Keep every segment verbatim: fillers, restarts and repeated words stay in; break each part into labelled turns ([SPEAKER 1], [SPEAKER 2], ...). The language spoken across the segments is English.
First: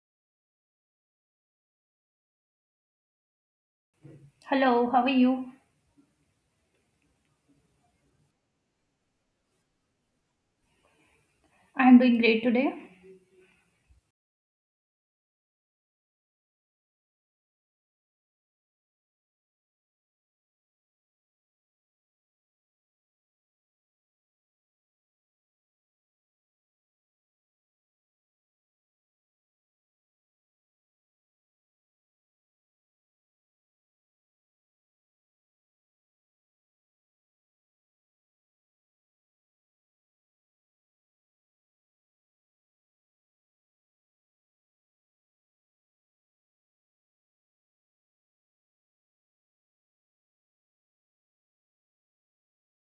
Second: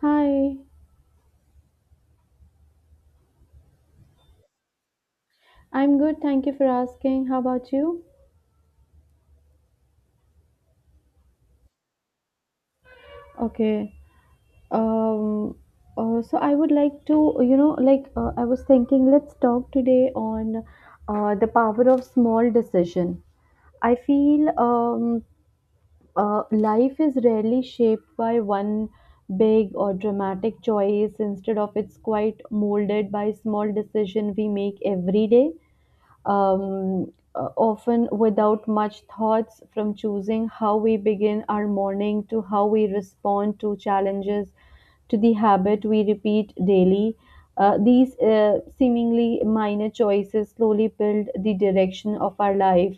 [SPEAKER 1] Hi,
[SPEAKER 2] Hello, how are you?
[SPEAKER 1] I'm good. Thank you for asking. How about you?
[SPEAKER 2] I am doing great today.
[SPEAKER 1] Okay. Um, uh, so I would like to, you know, like uh, I was thinking, let's talk today on uh, the power of small decision. I feel um, uh, Life is rarely shaped by one big or dramatic choice. Instead of it's quite molded by small decision we make every day. um, uh, Often without much thoughts, from choosing how we begin our morning to how we respond to challenges to the habit we repeat daily. Uh, these uh, seemingly minor choices slowly build the direction of our life.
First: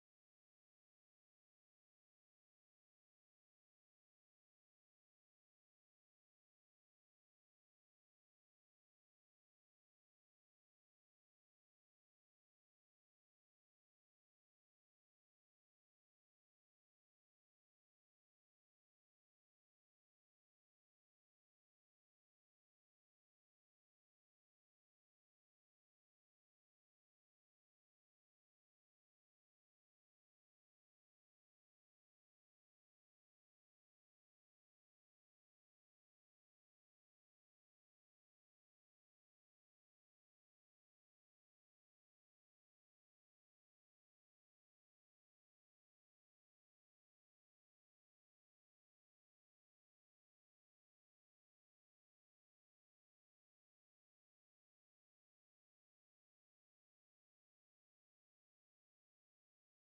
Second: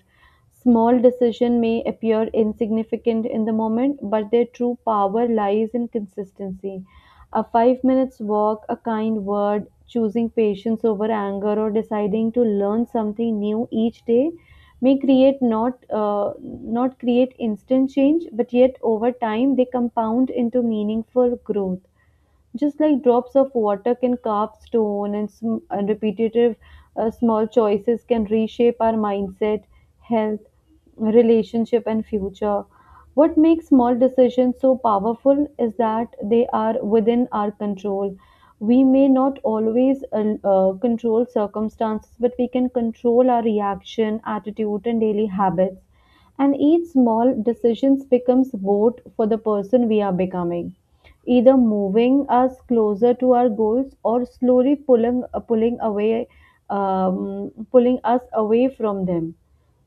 [SPEAKER 1] Small decision may appear insignificant in the moment, but their true power lies in consistency. A five minute walk, a kind word, choosing patience over anger or deciding to learn something new each day may create not uh, not create instant change but yet over time they compound into meaningful growth just like drops of water can carve stone and, sm- and repetitive uh, small choices can reshape our mindset, health, relationship, and future. What makes small decisions so powerful is that they are within our control. We may not always uh, uh, control circumstances, but we can control our reaction, attitude, and daily habits. And each small decision becomes vote for the person we are becoming, either moving us closer to our goals or slowly pulling uh, pulling away um, pulling us away from them.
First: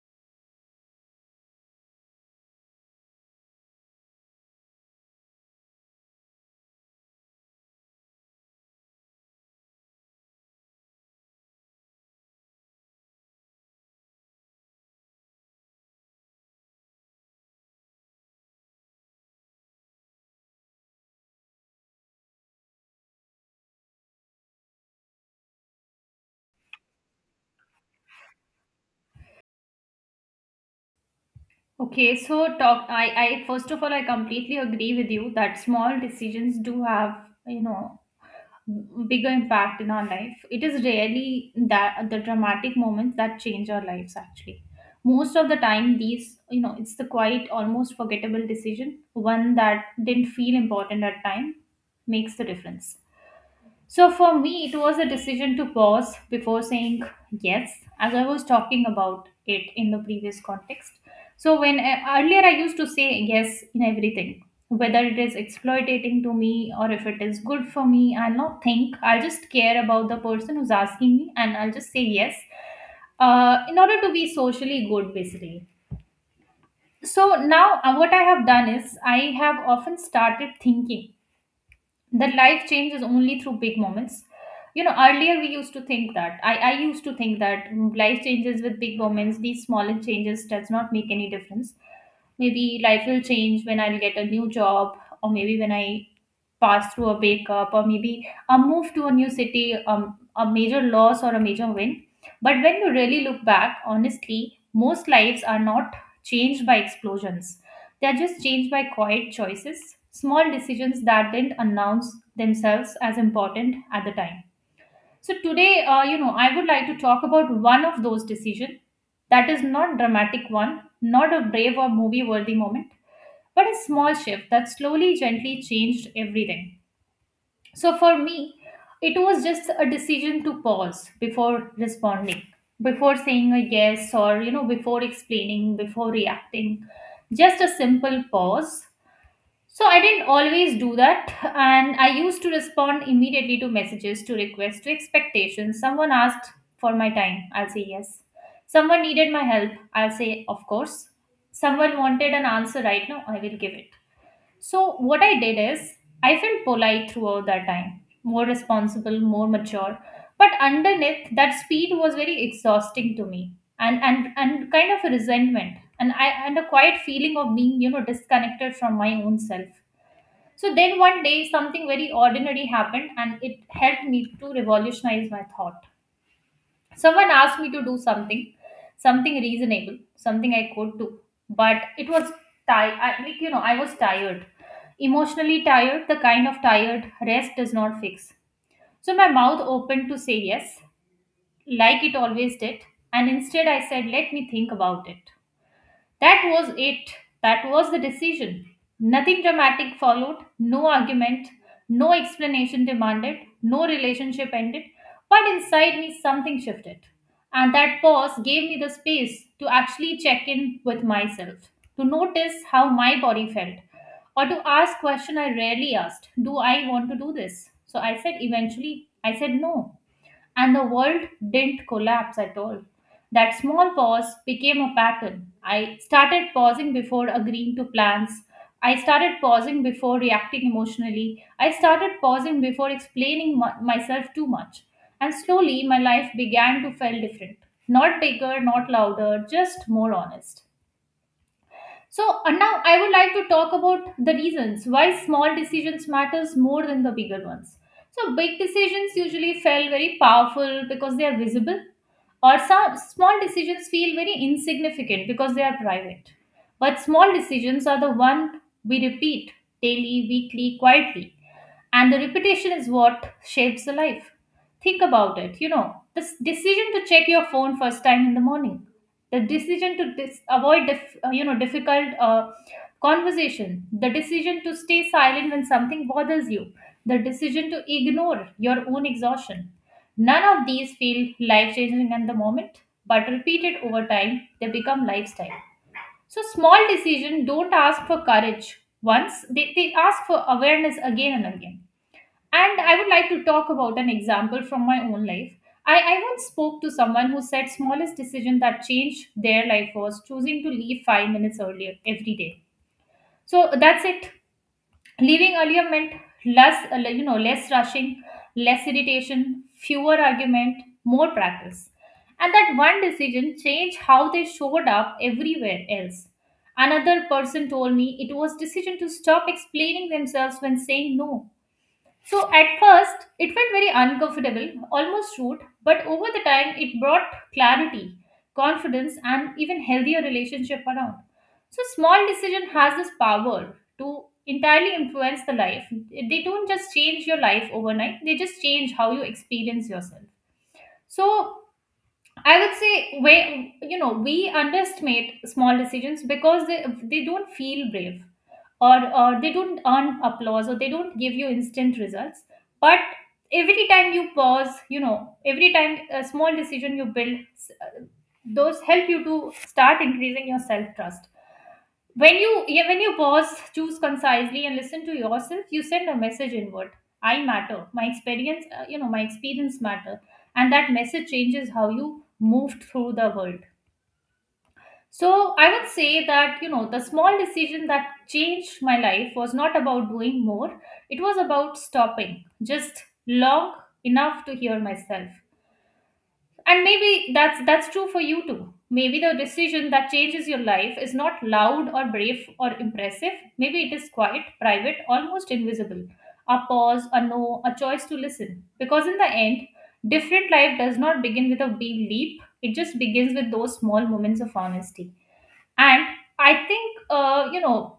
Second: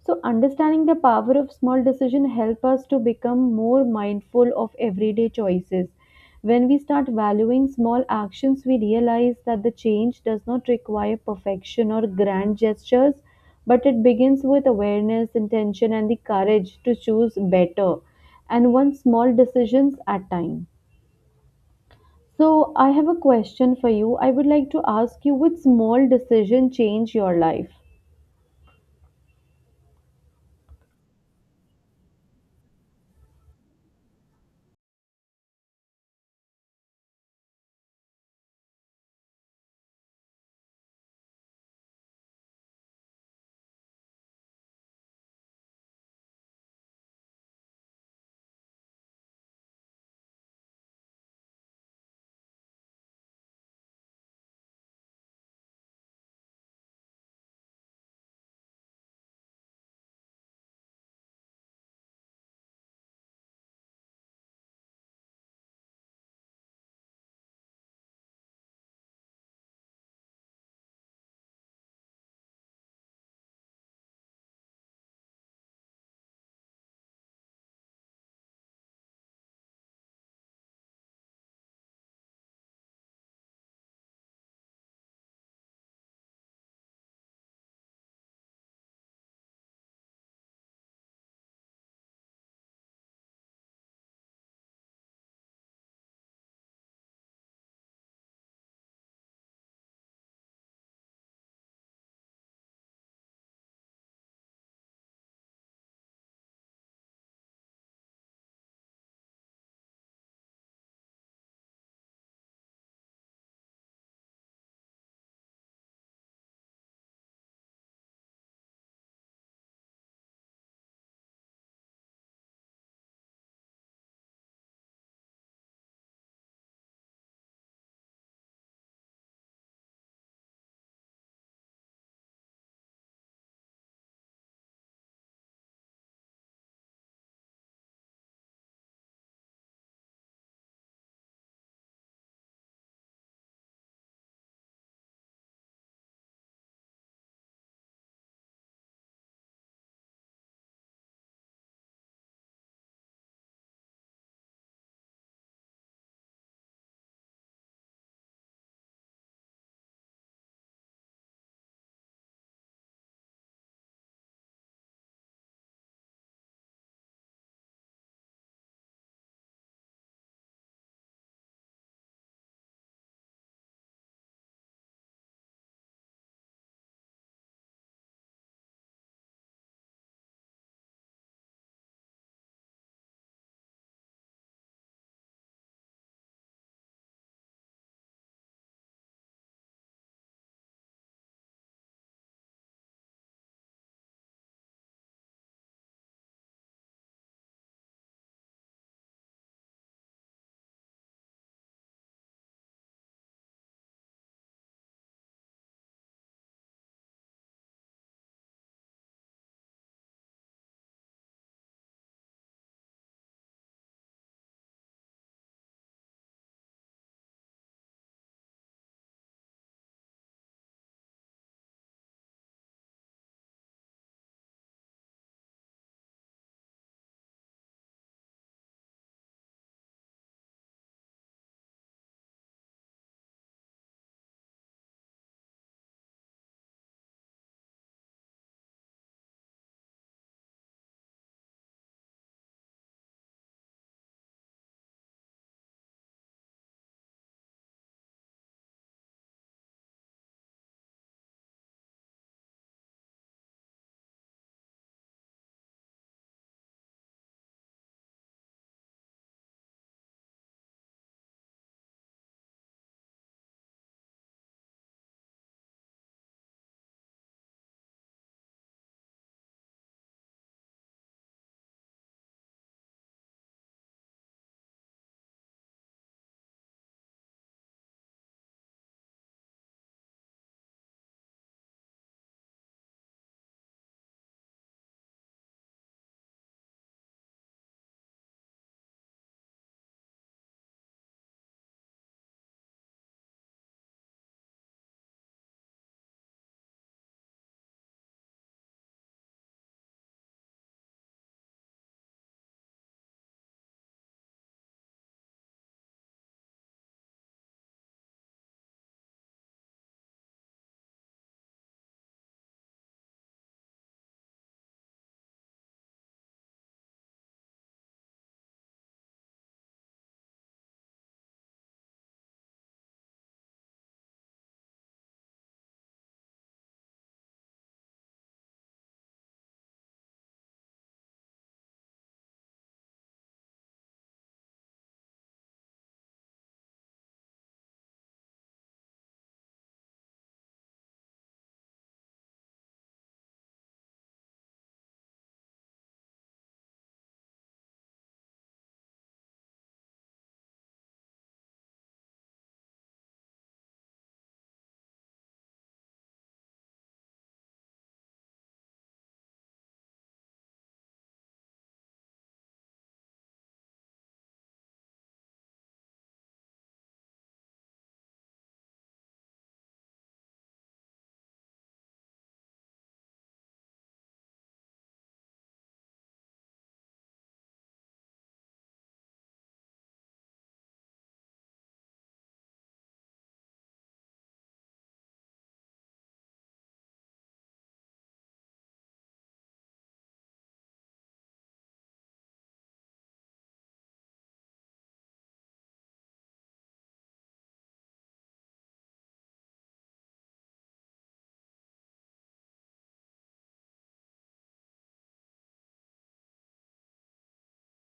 [SPEAKER 1] So understanding the power of small decision help us to become more mindful of everyday choices. When we start valuing small actions, we realize that the change does not require perfection or grand gestures, but it begins with awareness, intention, and the courage to choose better and one small decisions at time. So, I have a question for you. I would like to ask you, which small decision changed your life?
[SPEAKER 2] Okay, so talk I, I first of all I completely agree with you that small decisions do have, you know, bigger impact in our life. It is rarely that the dramatic moments that change our lives actually. Most of the time these, you know, it's the quiet, almost forgettable decision, one that didn't feel important at time, makes the difference. So for me, it was a decision to pause before saying yes, as I was talking about it in the previous context. So when I, earlier I used to say yes in everything, whether it is exploitating to me or if it is good for me, I'll not think. I'll just care about the person who's asking me, and I'll just say yes, uh, in order to be socially good, basically. So now uh, what I have done is I have often started thinking that life changes only through big moments. You know earlier we used to think that i i used to think that life changes with big moments. These smaller changes does not make any difference. Maybe life will change when I'll get a new job, or maybe when I pass through a wake up, or maybe a move to a new city, um, a major loss or a major win. But when you really look back, honestly, most lives are not changed by explosions. They are just changed by quiet choices, small decisions that didn't announce themselves as important at the time. So today, uh, you know, I would like to talk about one of those decisions that is not dramatic one, not a brave or movie worthy moment, but a small shift that slowly, gently changed everything. So for me, it was just a decision to pause before responding, before saying a yes or, you know, before explaining, before reacting. Just a simple pause. So I didn't always do that. And I used to respond immediately to messages, to requests, to expectations. Someone asked for my time, I'll say yes. Someone needed my help, I'll say, of course. Someone wanted an answer right now, I will give it. So, what I did is, I felt polite throughout that time, more responsible, more mature. But underneath, that speed was very exhausting to me, and and and kind of a resentment, and I and a quiet feeling of being, you know, disconnected from my own self. So then one day, something very ordinary happened, and it helped me to revolutionize my thought. Someone asked me to do something, something reasonable, something I could do, but it was tired. I like you know I was tired, emotionally tired, the kind of tired rest does not fix. So my mouth opened to say yes, like it always did, and instead I said, "Let me think about it." That was it. That was the decision. Nothing dramatic followed, no argument, no explanation demanded, no relationship ended, but inside me something shifted. And that pause gave me the space to actually check in with myself, to notice how my body felt, or to ask question I rarely asked, do I want to do this? So I said eventually, I said no. And the world didn't collapse at all. That small pause became a pattern. I started pausing before agreeing to plans. I started pausing before reacting emotionally. I started pausing before explaining my- myself too much. And slowly, my life began to feel different. Not bigger, not louder, just more honest. So and now I would like to talk about the reasons why small decisions matters more than the bigger ones. So big decisions usually feel very powerful because they are visible, or some small decisions feel very insignificant because they are private. But small decisions are the one we repeat daily, weekly, quietly, and the repetition is what shapes the life. Think about it. You know, this decision to check your phone first time in the morning, the decision to dis- avoid dif- uh, you know, difficult uh, conversation, the decision to stay silent when something bothers you, the decision to ignore your own exhaustion, none of these feel life changing at the moment, but repeated over time they become lifestyle. So small decisions don't ask for courage once they, they ask for awareness again and again. And I would like to talk about an example from my own life. I, I once spoke to someone who said smallest decision that changed their life was choosing to leave five minutes earlier every day. So that's it. Leaving earlier meant less, uh, you know, less rushing, less irritation, fewer argument, more practice. And that one decision changed how they showed up everywhere else. Another person told me it was decision to stop explaining themselves when saying no. So at first, it felt very uncomfortable, almost rude, but over the time, it brought clarity, confidence, and even healthier relationship around. So small decision has this power to entirely influence the life. They don't just change your life overnight; they just change how you experience yourself. So I would say, where you know, we underestimate small decisions because they they don't feel brave, or uh, they don't earn applause, or they don't give you instant results. But every time you pause, you know, every time a small decision you build, those help you to start increasing your self trust. When you yeah, when you pause, choose concisely and listen to yourself, you send a message inward. I matter, my experience uh, you know, my experience matter. And that message changes how you move through the world. So I would say that, you know, the small decision that changed my life was not about doing more, it was about stopping just long enough to hear myself. And maybe that's that's true for you too. Maybe the decision that changes your life is not loud or brave or impressive. Maybe it is quiet, private, almost invisible. A pause, a no, a choice to listen. Because in the end, different life does not begin with a big leap. It just begins with those small moments of honesty. And I think uh, you know,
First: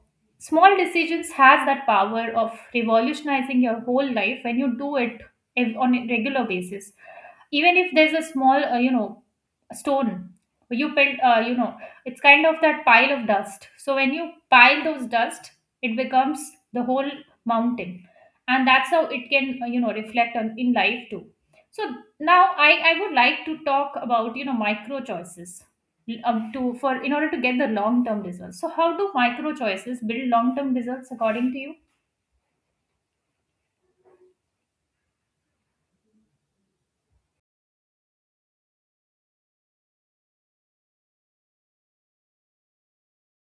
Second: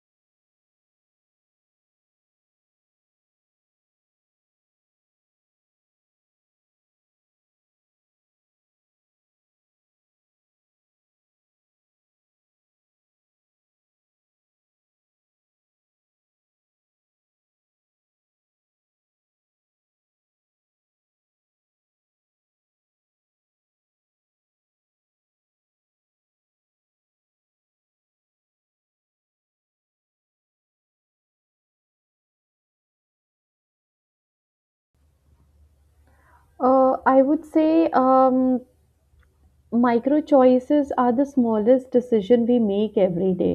[SPEAKER 2] small decisions has that power of revolutionizing your whole life when you do it ev- on a regular basis. Even if there's a small uh, you know, stone you build, uh, you know, it's kind of that pile of dust, so when you pile those dust it becomes the whole mountain. And that's how it can uh, you know, reflect on in life too. So now i i would like to talk about, you know, micro choices, um, to for in order to get the long term results. So how do micro choices build long term results according to you?
[SPEAKER 1] Uh, I would say um, micro choices are the smallest decision we make every day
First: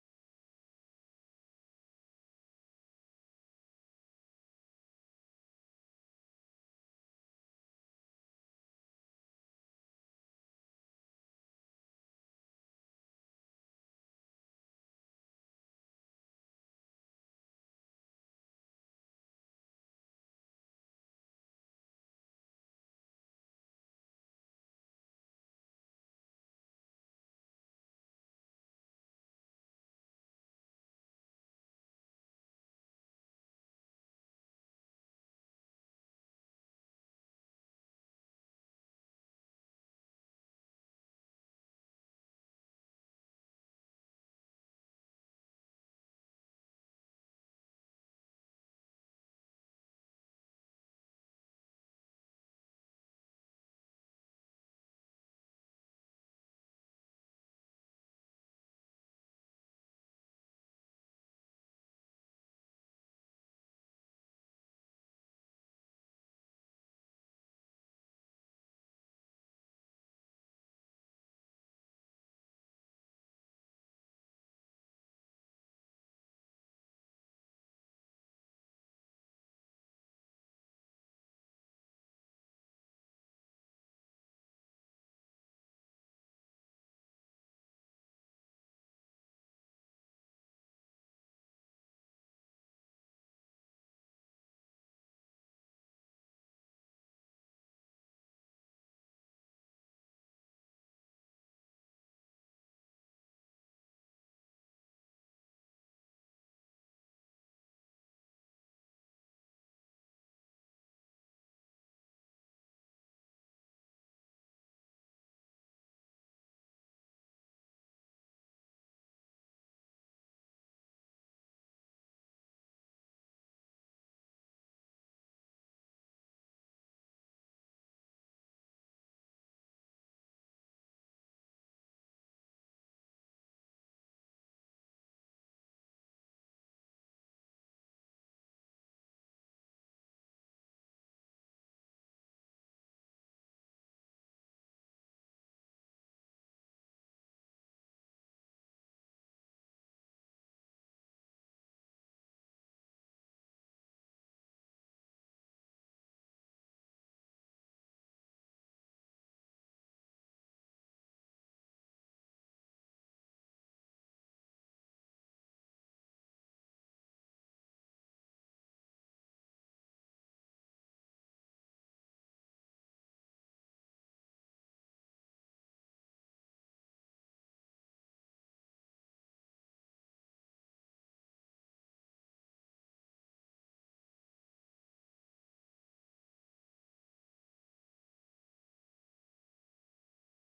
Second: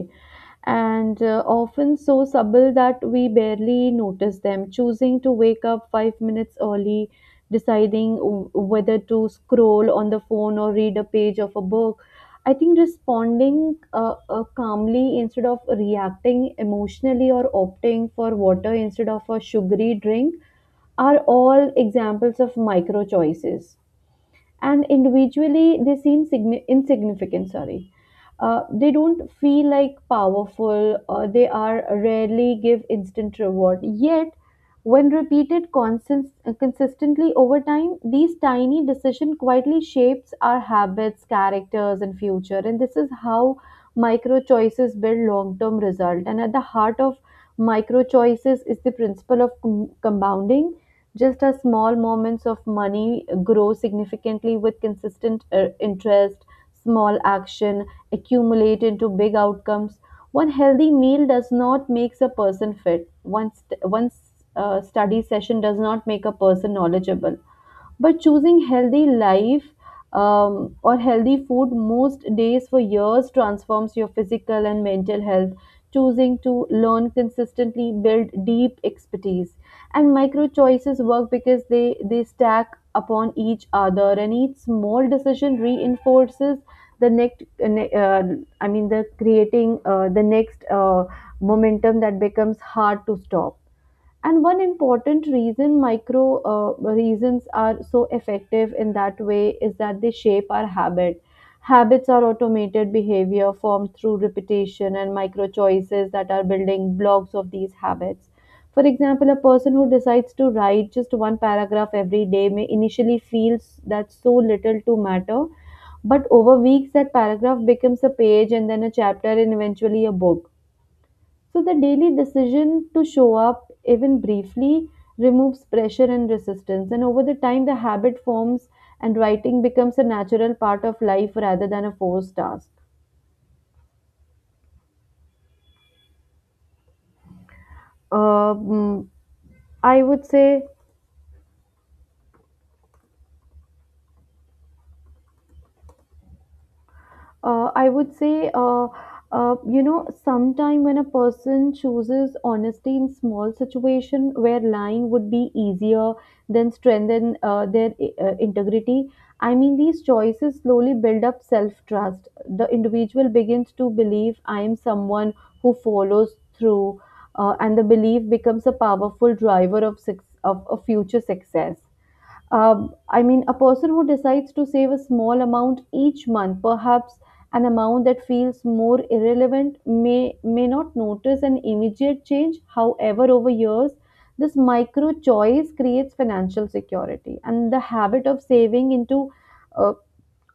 [SPEAKER 1] and uh, often so subtle that we barely notice them, choosing to wake up five minutes early, deciding w- whether to scroll on the phone or read a page of a book. I think responding uh, uh, calmly instead of reacting emotionally or opting for water instead of a sugary drink are all examples of micro choices, and individually they seem signi- insignificant, sorry, uh, they don't feel like powerful or they are rarely give instant reward. Yet when repeated consist- consistently over time, these tiny decision quietly shapes our habits, characters, and future, and this is how micro choices build long term result. And at the heart of micro choices is the principle of com- compounding. Just as small moments of money grow significantly with consistent uh, interest, small action accumulate into big outcomes. One healthy meal does not makes a person fit. One st- one uh, study session does not make a person knowledgeable, but choosing healthy life um, or healthy food most days for years transforms your physical and mental health. Choosing to learn consistently build deep expertise, and micro choices work because they they stack upon each other and each small decision reinforces the next uh, ne- uh, I mean the creating uh, the next uh, momentum that becomes hard to stop. And one important reason micro uh, reasons are so effective in that way is that they shape our habit. Habits are automated behavior formed through repetition, and micro choices that are building blocks of these habits. For example, a person who decides to write just one paragraph every day may initially feel that so little to matter, but over weeks that paragraph becomes a page and then a chapter and eventually a book. So the daily decision to show up, even briefly, removes pressure and resistance. And over the time, the habit forms and writing becomes a natural part of life rather than a forced task. Um, I would say uh, I would say, uh, uh, you know, sometime when a person chooses honesty in small situation where lying would be easier than strengthen uh, their uh, integrity. I mean, these choices slowly build up self trust. The individual begins to believe I am someone who follows through, uh, and the belief becomes a powerful driver of, suc- of, of future success. um, I mean, a person who decides to save a small amount each month, perhaps an amount that feels more irrelevant, may may not notice an immediate change. However, over years, this micro choice creates financial security, and the habit of saving into uh,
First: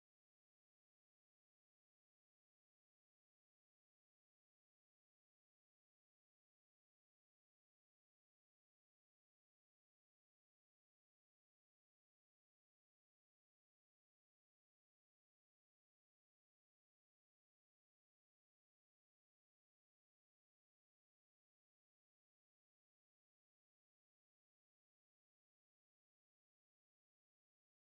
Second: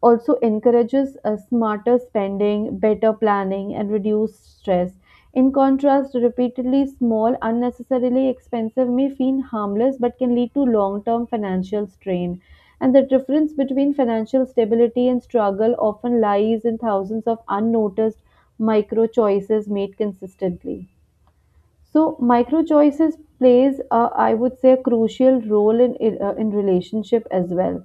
[SPEAKER 1] also encourages a smarter spending, better planning, and reduced stress. In contrast, repeatedly small, unnecessarily expensive may feel harmless but can lead to long term financial strain. And the difference between financial stability and struggle often lies in thousands of unnoticed micro choices made consistently. So, micro choices plays, uh, I would say, a crucial role in in, uh, in relationship as well.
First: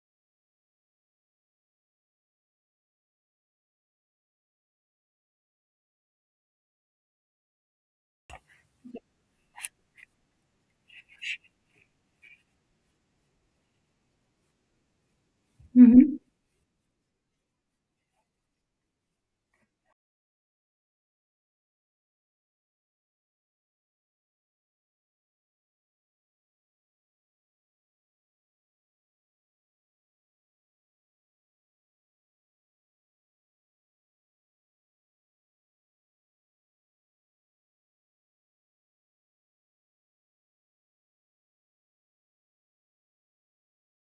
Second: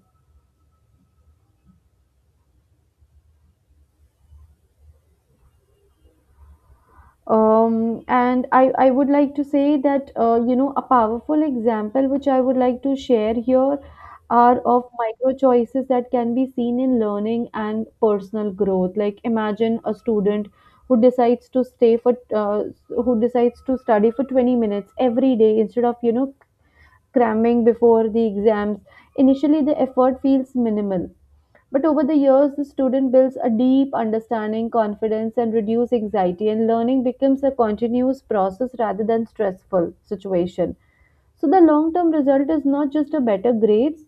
[SPEAKER 1] Um, and I, I would like to say that, uh, you know, a powerful example which I would like to share here are of micro choices that
[SPEAKER 2] Mm-hmm.
[SPEAKER 1] can be seen in learning and personal growth. Like imagine a student who decides to stay for, uh, who decides to study for twenty minutes every day instead of, you know, cramming before the exams. Initially, the effort feels minimal, but over the years, the student builds a deep understanding, confidence, and reduced anxiety, and learning becomes a continuous process rather than stressful situation. So the long-term result is not just a better grades,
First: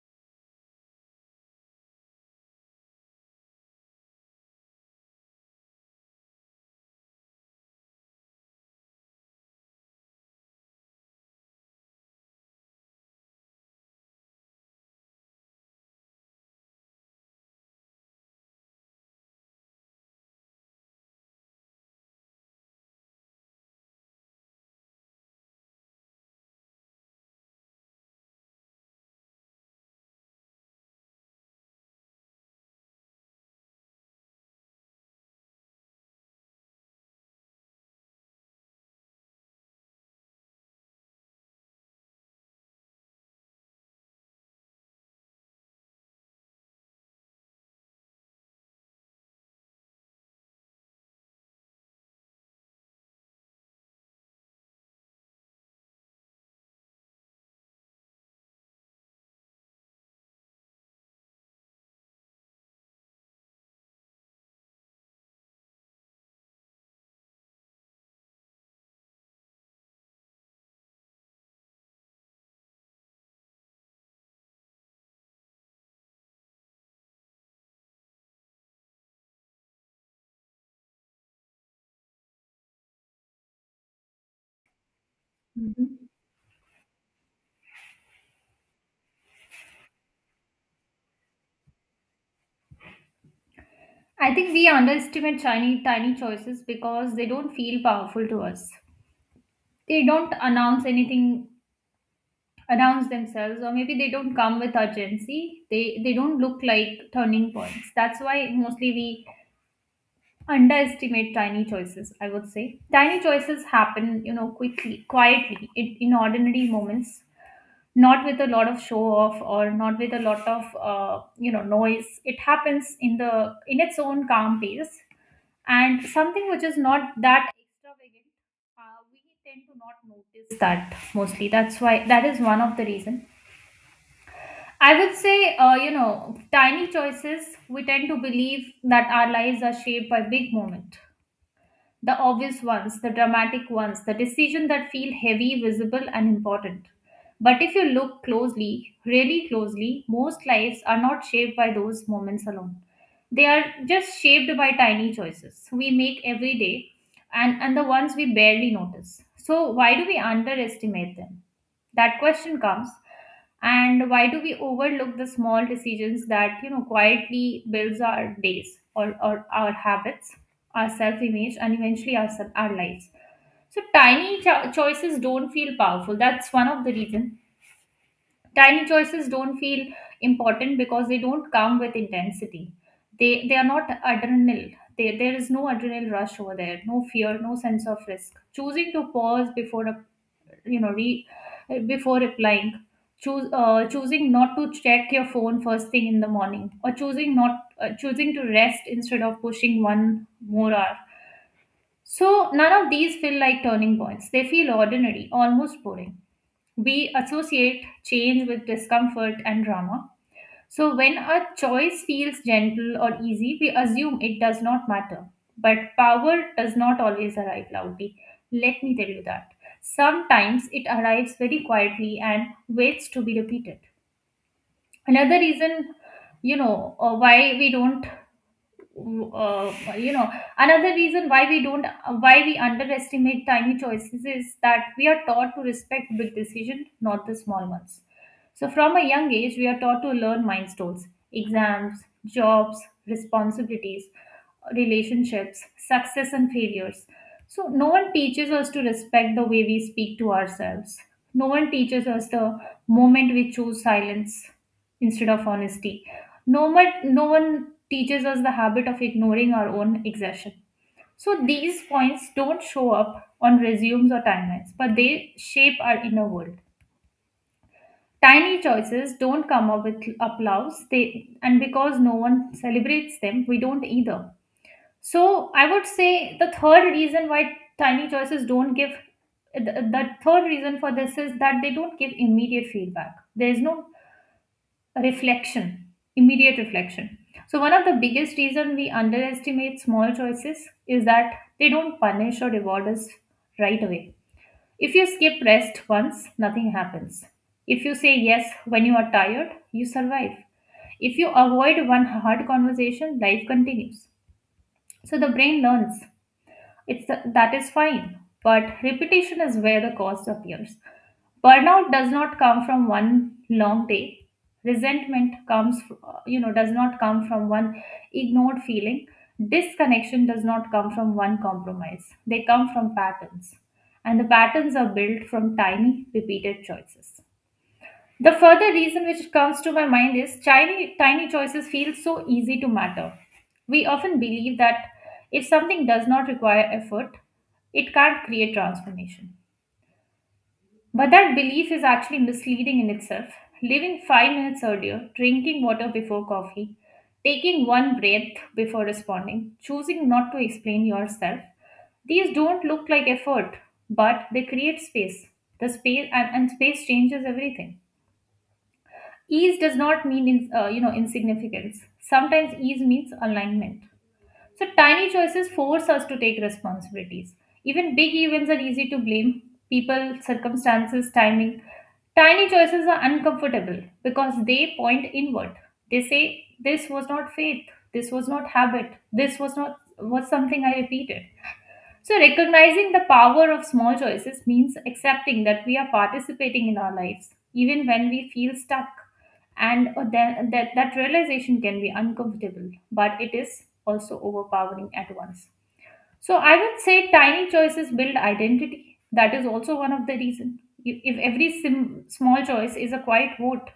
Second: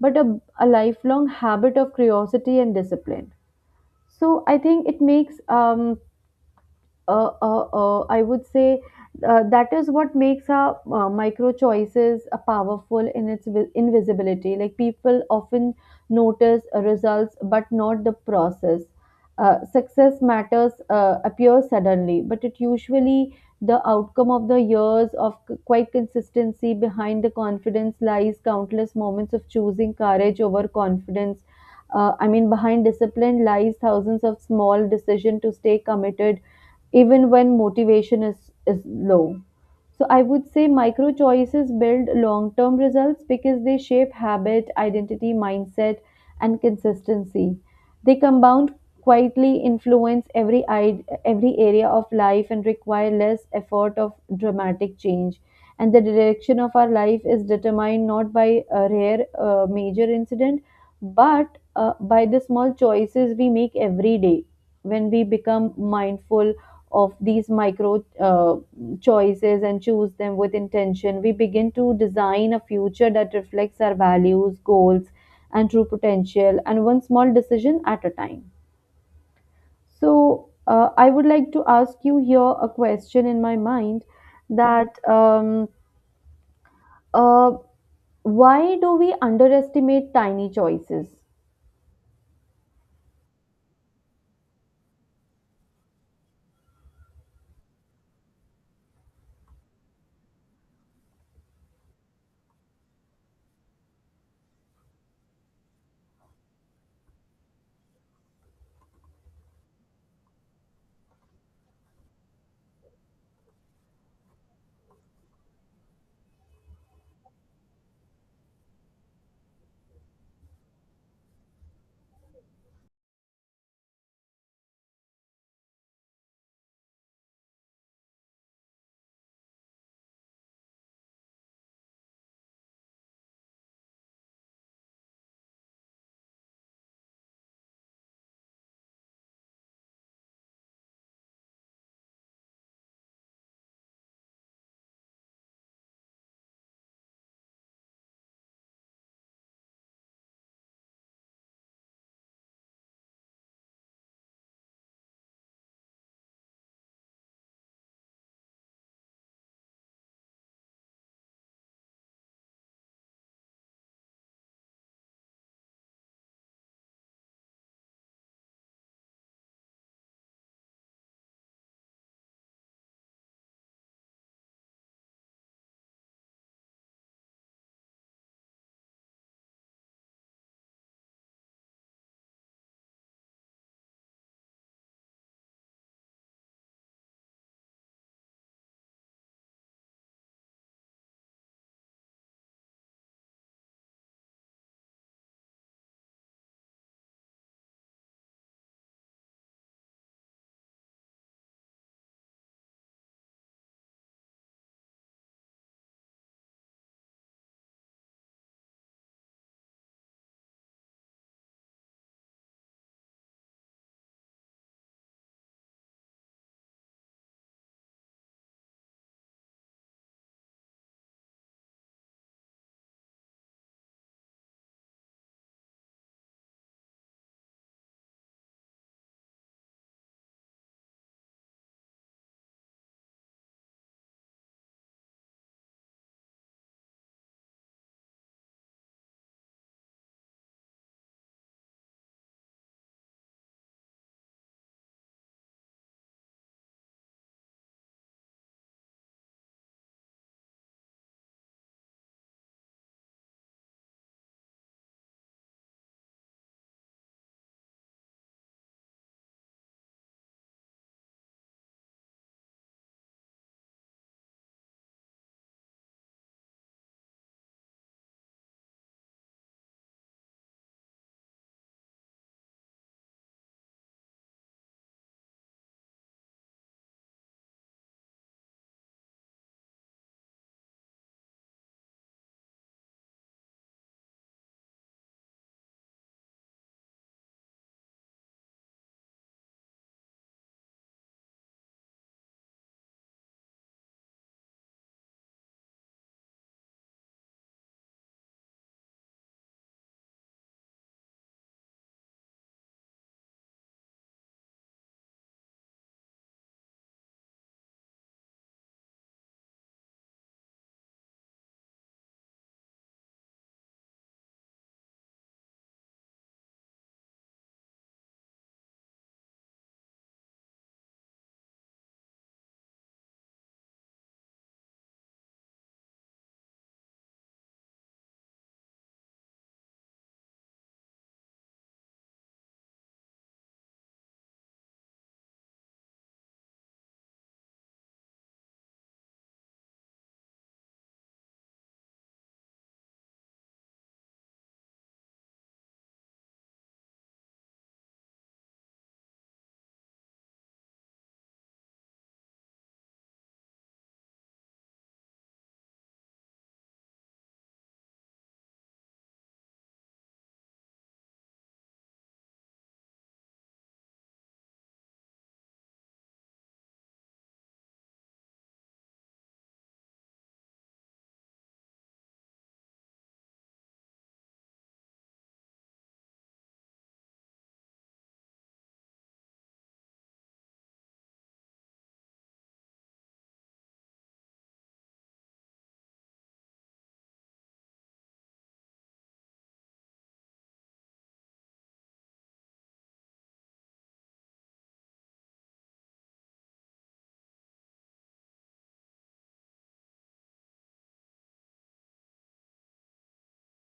[SPEAKER 1] but a, a lifelong habit of curiosity and discipline. So I think it makes um, uh, uh, uh, I would say uh, that is what makes our uh, micro choices uh, powerful in its vi- invisibility. Like people often notice results, but not the process. Uh, success matters uh, appears suddenly, but it usually the outcome of the years of c- quite consistency. Behind the confidence lies countless moments of choosing courage over confidence. Uh, I mean, behind discipline lies thousands of small decision to stay committed even when motivation is, is low. So I would say micro choices build long term results because they shape habit, identity, mindset, and consistency. They compound quietly, influence every id- every area of life and require less effort of dramatic change. And the direction of our life is determined not by a rare uh, major incident but uh, by the small choices we make every day. When we become mindful of these micro uh, choices and choose them with intention, we begin to design a future that reflects our values, goals, and true potential, and one small decision at a time. So, uh, I would like to ask you here a question in my mind that um,
[SPEAKER 2] Mm-hmm.
[SPEAKER 1] uh, why do we underestimate tiny choices?
[SPEAKER 2] I think we underestimate tiny, tiny choices because they don't feel powerful to us. They don't announce anything announce themselves or maybe they don't come with urgency. They they don't look like turning points. That's why mostly we underestimate tiny choices. I would say tiny choices happen, you know, quickly, quietly, in, in ordinary moments, not with a lot of show off, or not with a lot of uh, you know, noise. It happens in the in its own calm pace. And something which is not that extravagant, uh, we tend to not notice that mostly. That's why that is one of the reason. I would say, uh, you know, tiny choices, we tend to believe that our lives are shaped by big moment, the obvious ones, the dramatic ones, the decisions that feel heavy, visible, and important. But if you look closely, really closely, most lives are not shaped by those moments alone. They are just shaped by tiny choices we make every day, and, and the ones we barely notice. So, why do we underestimate them? That question comes. And why do we overlook the small decisions that, you know, quietly builds our days, or, or our habits, our self-image, and eventually our, sub- our lives. So tiny cho- choices don't feel powerful. That's one of the reasons. Tiny choices don't feel important because they don't come with intensity. They they are not adrenal. They, there is no adrenal rush over there, no fear, no sense of risk. Choosing to pause before a, you know, re, before replying, choose uh, choosing not to check your phone first thing in the morning, or choosing not uh, choosing to rest instead of pushing one more hour. So none of these feel like turning points. They feel ordinary, almost boring. We associate change with discomfort and drama. So, when a choice feels gentle or easy, we assume it does not matter. But power does not always arrive loudly. Let me tell you that. Sometimes it arrives very quietly and waits to be repeated. Another reason, you know, uh, why we don't, uh, you know, another reason why we don't, why we underestimate tiny choices is that we are taught to respect big decisions, not the small ones. So, from a young age, we are taught to learn milestones, exams, jobs, responsibilities, relationships, success, and failures. So, no one teaches us to respect the way we speak to ourselves. No one teaches us the moment we choose silence instead of honesty. No, one- no one teaches us the habit of ignoring our own exertion. So, these points don't show up on resumes or timelines, but they shape our inner world. Tiny choices don't come up with applause, they and because no one celebrates them, we don't either. So I would say the third reason why tiny choices don't give the, the third reason for this is that they don't give immediate feedback. There is no reflection, immediate reflection. So one of the biggest reason we underestimate small choices is that they don't punish or reward us right away. If you skip rest once, nothing happens. If you say yes when you are tired, you survive. If you avoid one hard conversation, life continues. So the brain learns it's the, that is fine, but repetition is where the cost appears. Burnout does not come from one long day. Resentment comes, fr- uh, you know, does not come from one ignored feeling. Disconnection does not come from one compromise. They come from patterns, and the patterns are built from tiny, repeated choices. The further reason which comes to my mind is tiny, tiny choices feel so easy to matter. We often believe that if something does not require effort, it can't create transformation. But that belief is actually misleading in itself. Leaving five minutes earlier, drinking water before coffee, taking one breath before responding, choosing not to explain yourself, these don't look like effort, but they create space. The space and, and space changes everything. Ease does not mean in, uh, you know insignificance. Sometimes ease means alignment. So tiny choices force us to take responsibilities. Even big events are easy to blame people, circumstances, timing. Tiny choices are uncomfortable because they point inward. They say this was not faith, this was not habit, this was not was something I repeated. So, recognizing the power of small choices means accepting that we are participating in our lives, even when we feel stuck. And uh, that, that, that realization can be uncomfortable, but it is also overpowering at once. So, I would say tiny choices build identity. That is also one of the reasons. If every sim- small choice is a quiet vote,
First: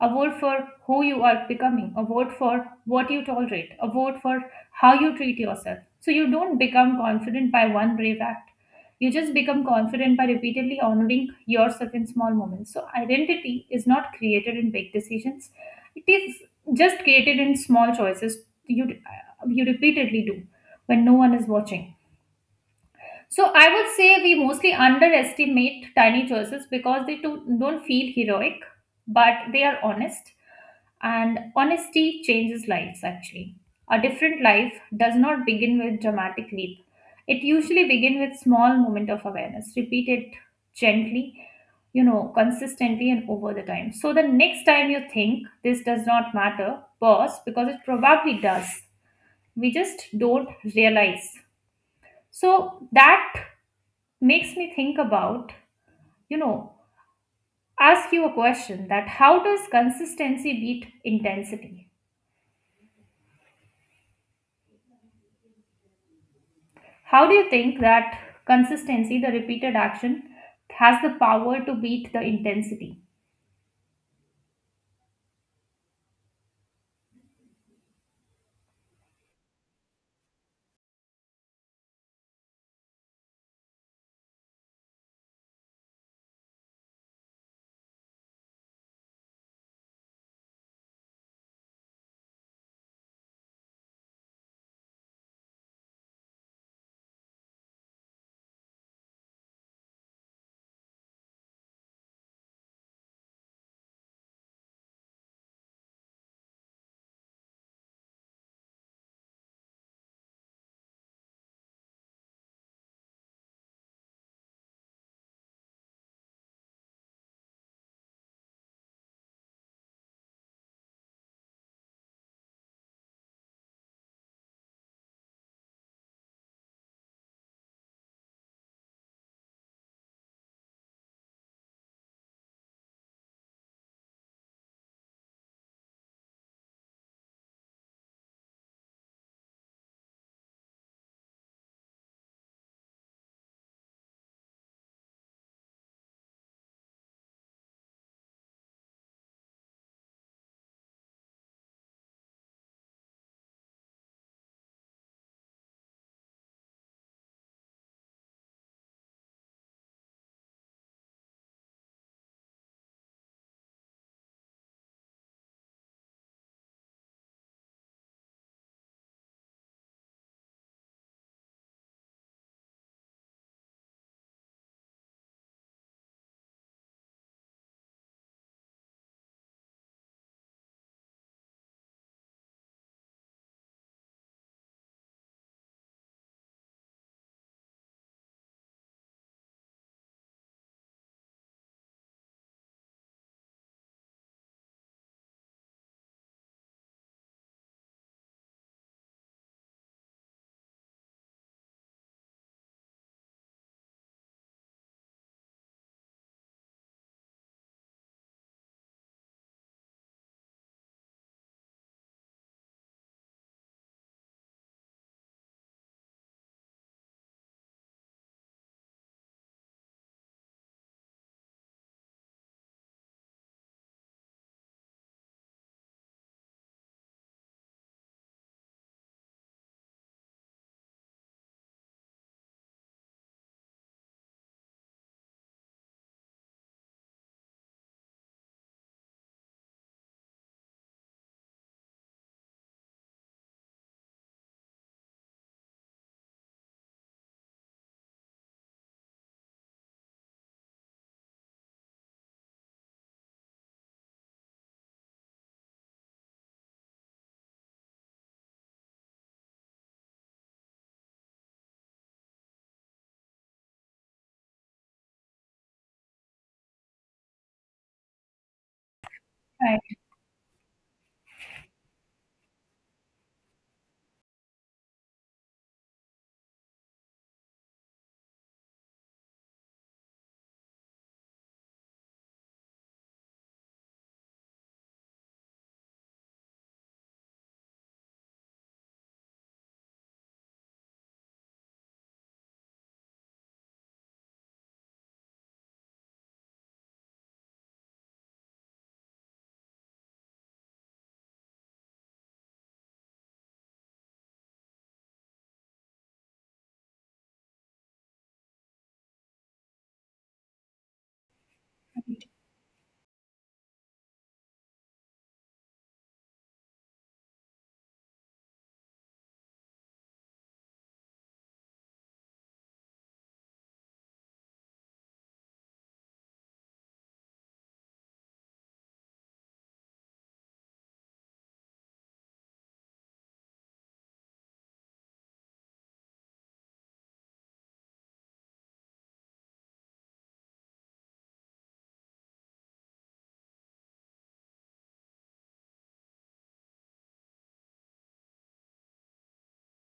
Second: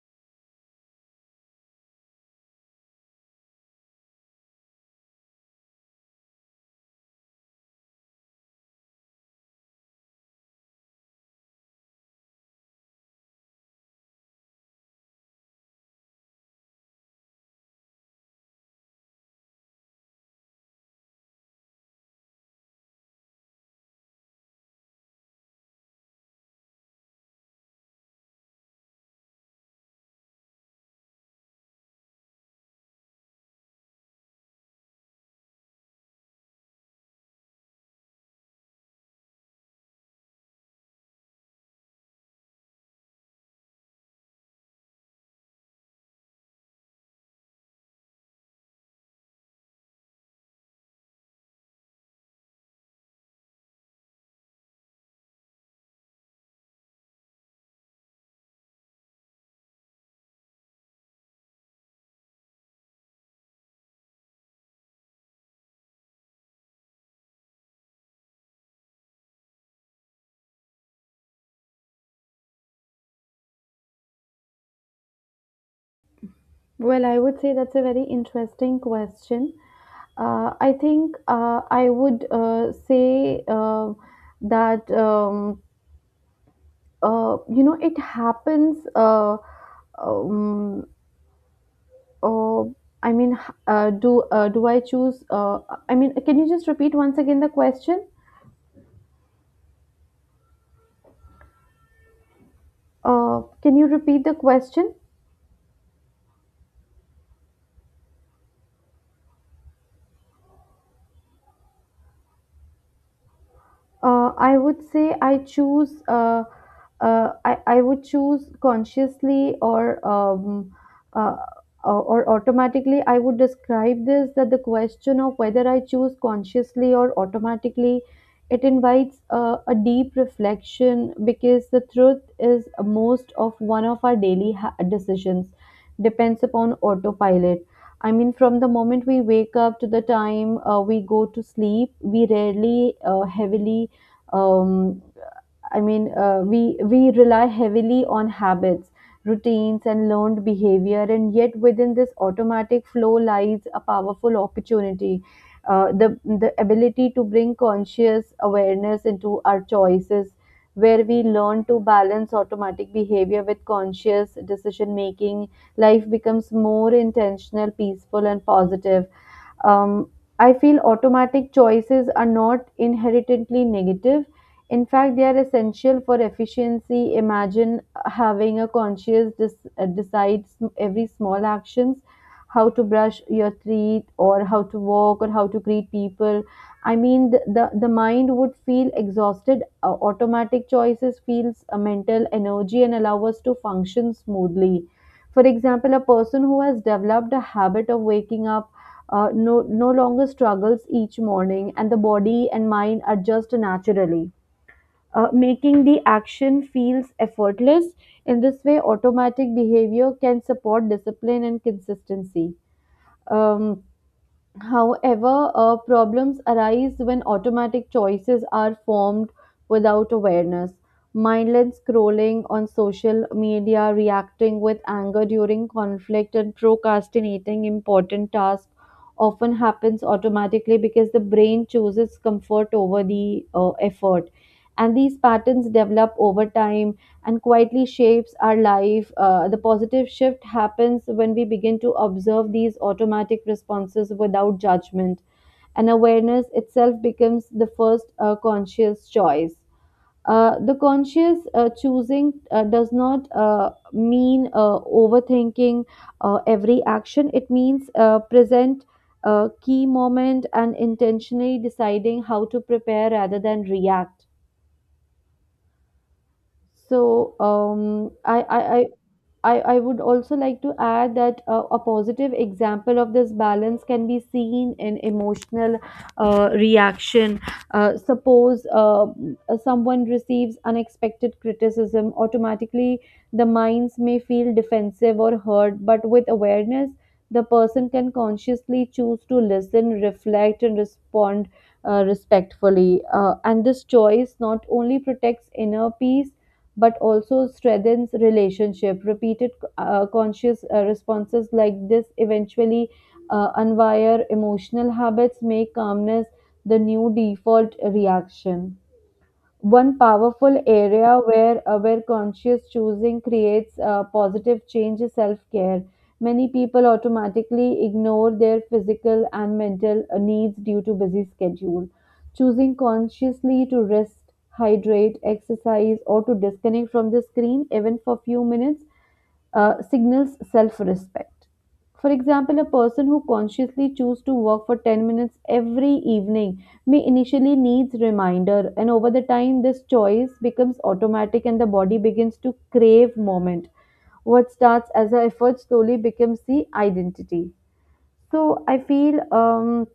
[SPEAKER 2] a vote for who you are becoming, a vote for what you tolerate, a vote for how you treat yourself. So you don't become confident by one brave act. You just become confident by repeatedly honoring yourself in small moments. So identity is not created in big decisions. It is just created in small choices you you repeatedly do when no one is watching. So I would say we mostly underestimate tiny choices because they do, don't feel heroic, but they are honest, and honesty changes lives, actually. A different life does not begin with dramatic leap. It usually begins with small moment of awareness, repeated gently, you know, consistently and over the time. So the next time you think this does not matter, pause because it probably does. We just don't realize. So that makes me think about, you know, ask you a question that how does consistency beat intensity? How do you think that consistency, the repeated action, has the power to beat the intensity?
[SPEAKER 1] Well, I would say that's a very interesting question. Uh, I think uh, I would uh, say uh, that um, uh, you know it happens. Uh, um, uh, I mean, h- uh, do uh, Do I choose? Uh, I mean, can you just repeat once again the question? Uh, can you repeat the question? Uh, I would say I choose. Uh, uh, I I would choose consciously or um, uh, or or automatically. I would describe this that the question of whether I choose consciously or automatically, it invites uh, a deep reflection because the truth is most of one of our daily ha- decisions depends upon autopilot. I mean, from the moment we wake up to the time uh, we go to sleep, we rarely uh, heavily um, I mean, uh, we we rely heavily on habits, routines, and learned behavior, and yet within this automatic flow lies a powerful opportunity. Uh, the the ability to bring conscious awareness into our choices, where we learn to balance automatic behavior with conscious decision making, life becomes more intentional, peaceful, and positive. um, I feel automatic choices are not inherently negative. In fact, they are essential for efficiency. Imagine having a conscious dis- uh, decide sm- every small actions, how to brush your teeth, or how to walk, or how to greet people. I mean, the the, the mind would feel exhausted. Uh, automatic choices feels a mental energy and allow us to function smoothly. For example, a person who has developed a habit of waking up uh, no, no longer struggles each morning, and the body and mind adjust naturally, uh, making the action feels effortless. In this way, automatic behavior can support discipline and consistency. Um, However, uh, problems arise when automatic choices are formed without awareness. Mindless scrolling on social media, reacting with anger during conflict, and procrastinating important tasks often happens automatically because the brain chooses comfort over the uh, effort. And these patterns develop over time and quietly shapes our life. Uh, the positive shift happens when we begin to observe these automatic responses without judgment, and awareness itself becomes the first uh, conscious choice. Uh, the conscious uh, choosing uh, does not uh, mean uh, overthinking uh, every action. It means uh, present a key moment and intentionally deciding how to prepare rather than react. So um, I, I, I I, I
[SPEAKER 2] Right.
[SPEAKER 1] would also like to add that uh, a positive example of this balance can be seen in emotional uh, reaction. Uh, suppose uh, someone receives unexpected criticism, automatically the minds may feel defensive or hurt, but with awareness, the person can consciously choose to listen, reflect, and respond uh, respectfully. Uh, and this choice not only protects inner peace but also strengthens relationship repeated uh, conscious uh, responses like this eventually uh, unwire emotional habits make calmness the new default reaction. One powerful area where uh, where conscious choosing creates uh, positive change is self-care. Many people automatically ignore their physical and mental uh, needs due to busy schedule, choosing consciously to rest, hydrate, exercise, or to disconnect from the screen even for few minutes uh, signals self-respect. For example, a person who consciously chooses to work for ten minutes every evening may initially needs reminder, and over the time this choice becomes automatic and the body begins to crave moment. What starts as an effort slowly becomes the identity. So I feel um,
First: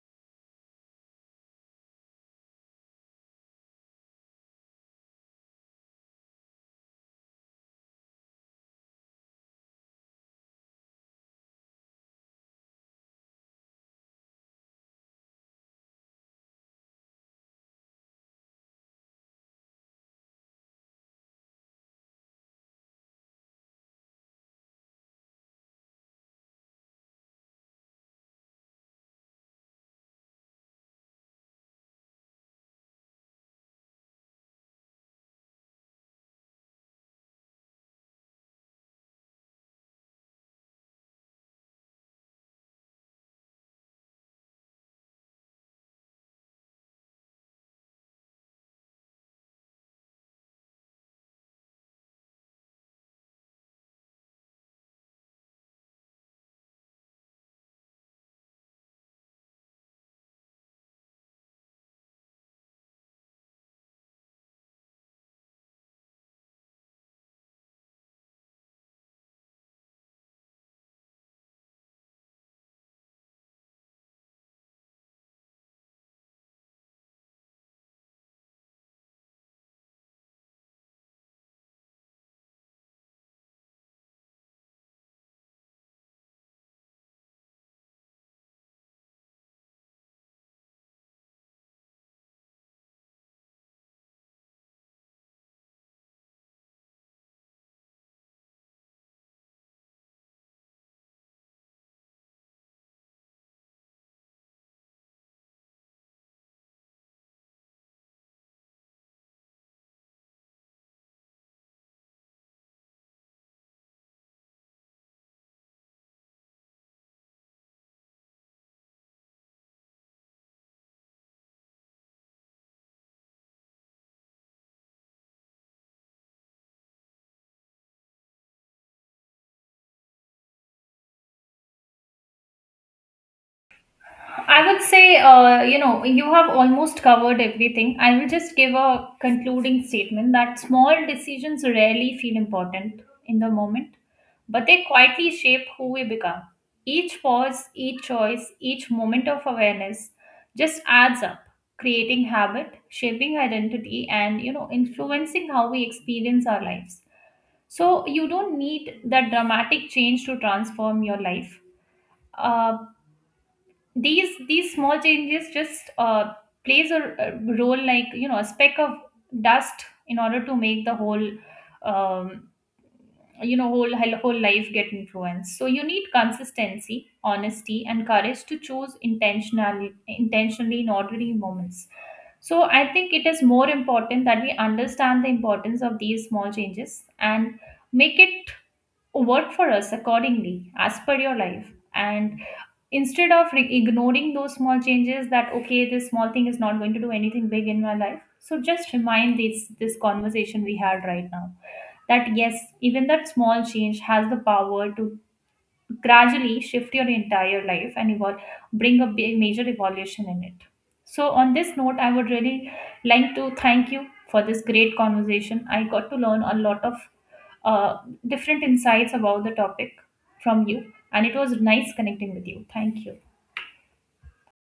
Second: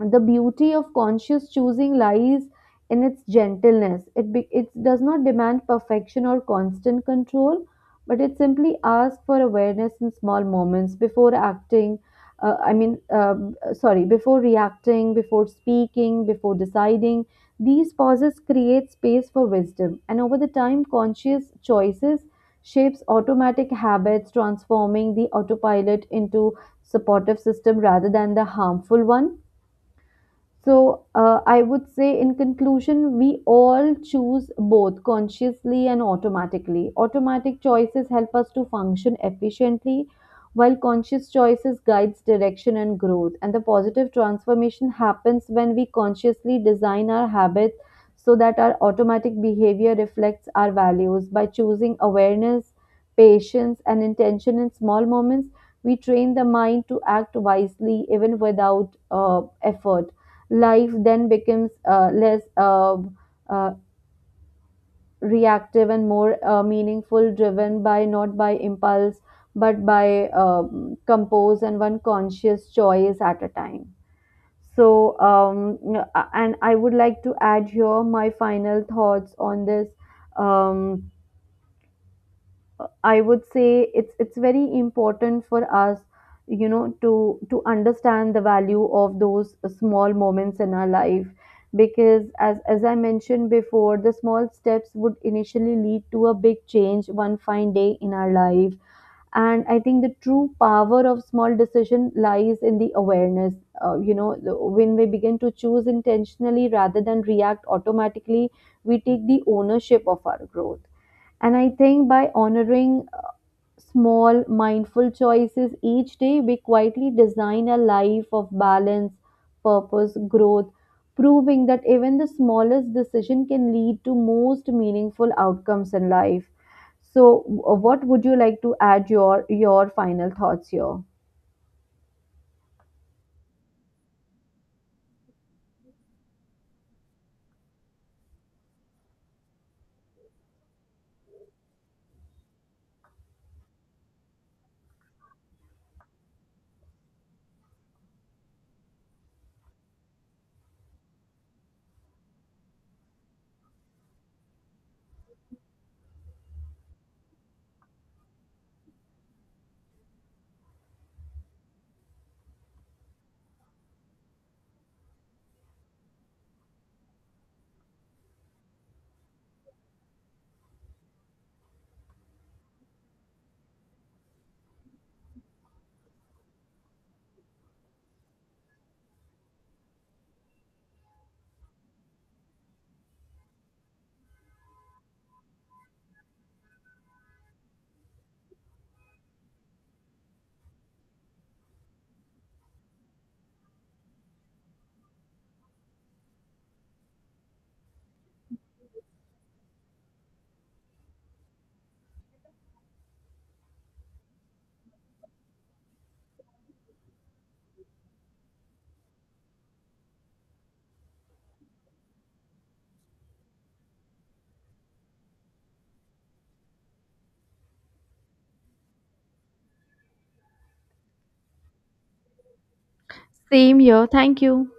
[SPEAKER 1] the beauty of conscious choosing lies in its gentleness. It, be, it does not demand perfection or constant control, but it simply asks for awareness in small moments before acting. Uh, I mean, um, sorry, before reacting, before speaking, before deciding. These pauses create space for wisdom, and over the time, conscious choices shapes automatic habits, transforming the autopilot into supportive system rather than the harmful one. so, uh, I would say in conclusion, we all choose both consciously and automatically. Automatic choices help us to function efficiently, while conscious choices guides direction and growth. And the positive transformation happens when we consciously design our habits so that our automatic behavior reflects our values. By choosing awareness, patience, and intention in small moments, we train the mind to act wisely even without uh, effort. Life then becomes uh, less uh, uh, reactive and more uh, meaningful, driven by not by impulse but by um, compose and one conscious choice at a time. So um, n- a- and i would like to add here my final thoughts on this. um, I would say it's it's very important for us, you know, to to understand the value of those small moments in our life, because as as I mentioned before, the small steps would initially lead to a big change one fine day in our life. And I think the true power of small decision lies in the awareness. Uh, you know, the- when we begin to choose intentionally rather than react automatically, we take the ownership of our growth, and I think by honoring small, mindful choices each day, we quietly design a life of balance, purpose, growth, proving that even the smallest decision can lead to most meaningful outcomes in life. So, w- what would you like to add, your your final thoughts here?
[SPEAKER 2] I would say, uh, you know, you have almost covered everything. I will just give a concluding statement that small decisions rarely feel important in the moment, but they quietly shape who we become. Each pause, each choice, each moment of awareness just adds up, creating habit, shaping identity, and, you know, influencing how we experience our lives. So you don't need that dramatic change to transform your life. Uh, these these small changes just uh, plays a, a role, like, you know a speck of dust in order to make the whole um, you know whole whole whole life get influenced. So you need consistency, honesty, and courage to choose intentionally intentionally in ordinary moments. So I think it is more important that we understand the importance of these small changes and make it work for us accordingly as per your life, and instead of re- ignoring those small changes that okay this small thing is not going to do anything big in my life, so just remind this this conversation we had right now, that yes, even that small change has the power to gradually shift your entire life and evolve, bring a big major evolution in it. So, on this note, I would really like to thank you for this great conversation. I got to learn a lot of uh, different insights about the topic from you, and it was nice connecting with you. Thank you.
[SPEAKER 1] Same here. Thank you.